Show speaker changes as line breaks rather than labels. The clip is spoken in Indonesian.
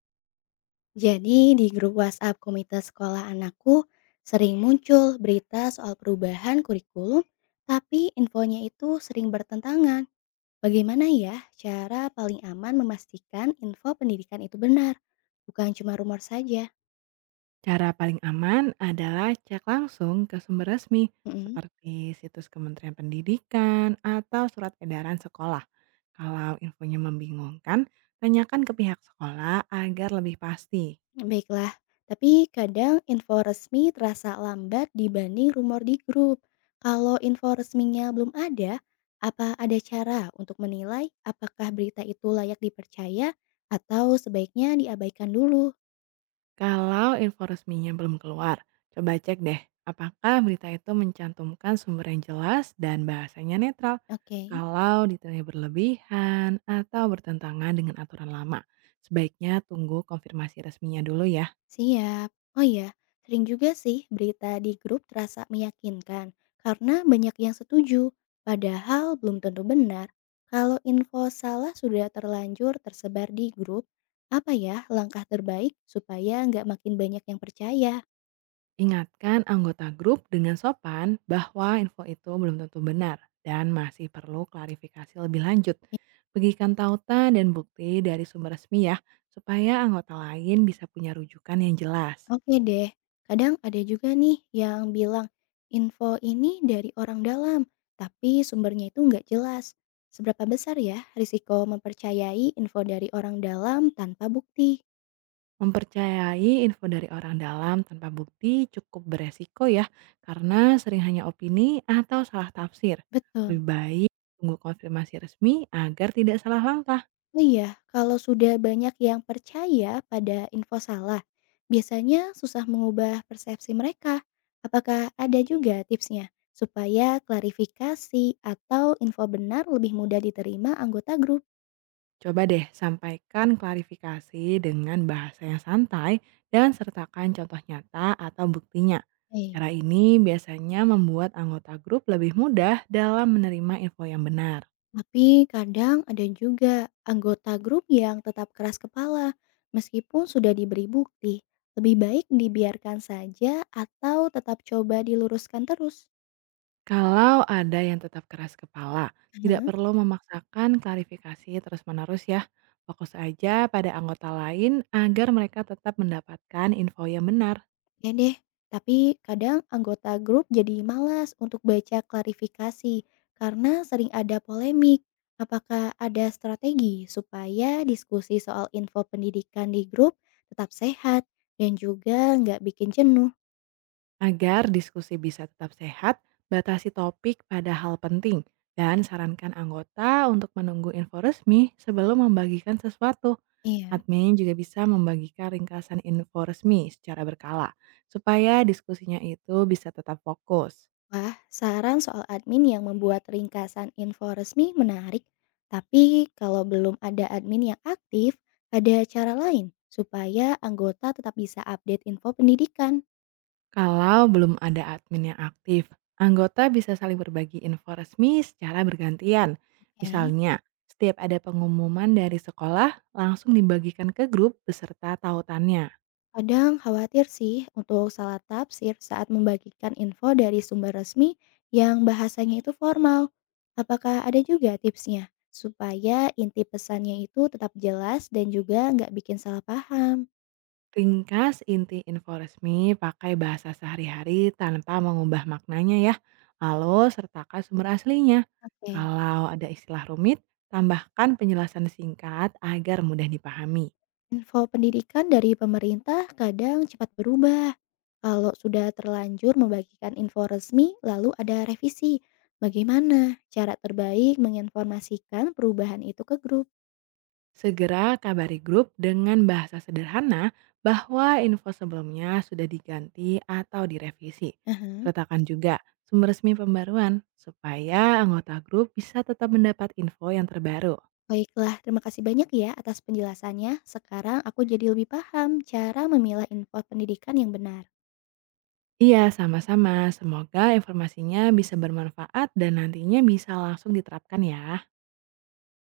Jadi di grup WhatsApp komunitas sekolah anakku sering muncul berita soal perubahan kurikulum, tapi infonya itu sering bertentangan. Bagaimana ya cara paling aman memastikan info pendidikan itu benar, bukan cuma rumor saja?
Cara paling aman adalah cek langsung ke sumber resmi
Mm-mm.
seperti situs Kementerian Pendidikan atau surat edaran sekolah. Kalau infonya membingungkan, tanyakan ke pihak sekolah agar lebih pasti.
Baiklah, tapi kadang info resmi terasa lambat dibanding rumor di grup. Kalau info resminya belum ada, apa ada cara untuk menilai apakah berita itu layak dipercaya atau sebaiknya diabaikan dulu?
Kalau info resminya belum keluar, coba cek deh apakah berita itu mencantumkan sumber yang jelas dan bahasanya netral.
Oke.
Kalau detailnya berlebihan atau bertentangan dengan aturan lama, sebaiknya tunggu konfirmasi resminya dulu ya.
Siap. Oh iya, sering juga sih berita di grup terasa meyakinkan karena banyak yang setuju, padahal belum tentu benar. Kalau info salah sudah terlanjur tersebar di grup, apa ya langkah terbaik supaya nggak makin banyak yang percaya?
Ingatkan anggota grup dengan sopan bahwa info itu belum tentu benar dan masih perlu klarifikasi lebih lanjut. Bagikan tautan dan bukti dari sumber resmi ya, supaya anggota lain bisa punya rujukan yang jelas.
Oke deh, kadang ada juga nih yang bilang info ini dari orang dalam, tapi sumbernya itu nggak jelas. Seberapa besar ya risiko mempercayai info dari orang dalam tanpa bukti?
Mempercayai info dari orang dalam tanpa bukti cukup beresiko ya, karena sering hanya opini atau salah tafsir. Lebih
Betul.
baik tunggu konfirmasi resmi agar tidak salah langkah.
Oh iya, kalau sudah banyak yang percaya pada info salah, biasanya susah mengubah persepsi mereka. Apakah ada juga tipsnya supaya klarifikasi atau info benar lebih mudah diterima anggota grup?
Coba deh sampaikan klarifikasi dengan bahasa yang santai dan sertakan contoh nyata atau buktinya.
Baik.
Cara ini biasanya membuat anggota grup lebih mudah dalam menerima info yang benar.
Tapi kadang ada juga anggota grup yang tetap keras kepala meskipun sudah diberi bukti. Lebih baik dibiarkan saja atau tetap coba diluruskan terus.
Kalau ada yang tetap keras kepala, tidak
Aha.
perlu memaksakan klarifikasi terus-menerus ya. Fokus aja pada anggota lain agar mereka tetap mendapatkan info yang benar.
Ya deh, tapi kadang anggota grup jadi malas untuk baca klarifikasi karena sering ada polemik. Apakah ada strategi supaya diskusi soal info pendidikan di grup tetap sehat dan juga nggak bikin jenuh?
Agar diskusi bisa tetap sehat, batasi topik pada hal penting dan sarankan anggota untuk menunggu info resmi sebelum membagikan sesuatu.
Iya.
Admin juga bisa membagikan ringkasan info resmi secara berkala supaya diskusinya itu bisa tetap fokus.
Wah, saran soal admin yang membuat ringkasan info resmi menarik. Tapi kalau belum ada admin yang aktif, ada cara lain supaya anggota tetap bisa update info pendidikan.
Kalau belum ada admin yang aktif, anggota bisa saling berbagi info resmi secara bergantian.
Oke.
Misalnya, setiap ada pengumuman dari sekolah, langsung dibagikan ke grup beserta tautannya.
Kadang khawatir sih untuk salah tafsir saat membagikan info dari sumber resmi yang bahasanya itu formal. Apakah ada juga tipsnya supaya inti pesannya itu tetap jelas dan juga nggak bikin salah paham?
Ringkas inti info resmi pakai bahasa sehari-hari tanpa mengubah maknanya ya. Lalu sertakan sumber aslinya.
Oke,
Kalau ada istilah rumit, tambahkan penjelasan singkat agar mudah dipahami.
info pendidikan dari pemerintah kadang cepat berubah. Kalau sudah terlanjur membagikan info resmi, lalu ada revisi. Bagaimana cara terbaik menginformasikan perubahan itu ke grup?
Segera kabari grup dengan bahasa sederhana bahwa info sebelumnya sudah diganti atau direvisi.
Aha.
Sertakan juga sumber resmi pembaruan supaya anggota grup bisa tetap mendapat info yang terbaru.
Baiklah, terima kasih banyak ya atas penjelasannya. Sekarang aku jadi lebih paham cara memilah info pendidikan yang benar.
Iya, sama-sama. Semoga informasinya bisa bermanfaat dan nantinya bisa langsung diterapkan ya.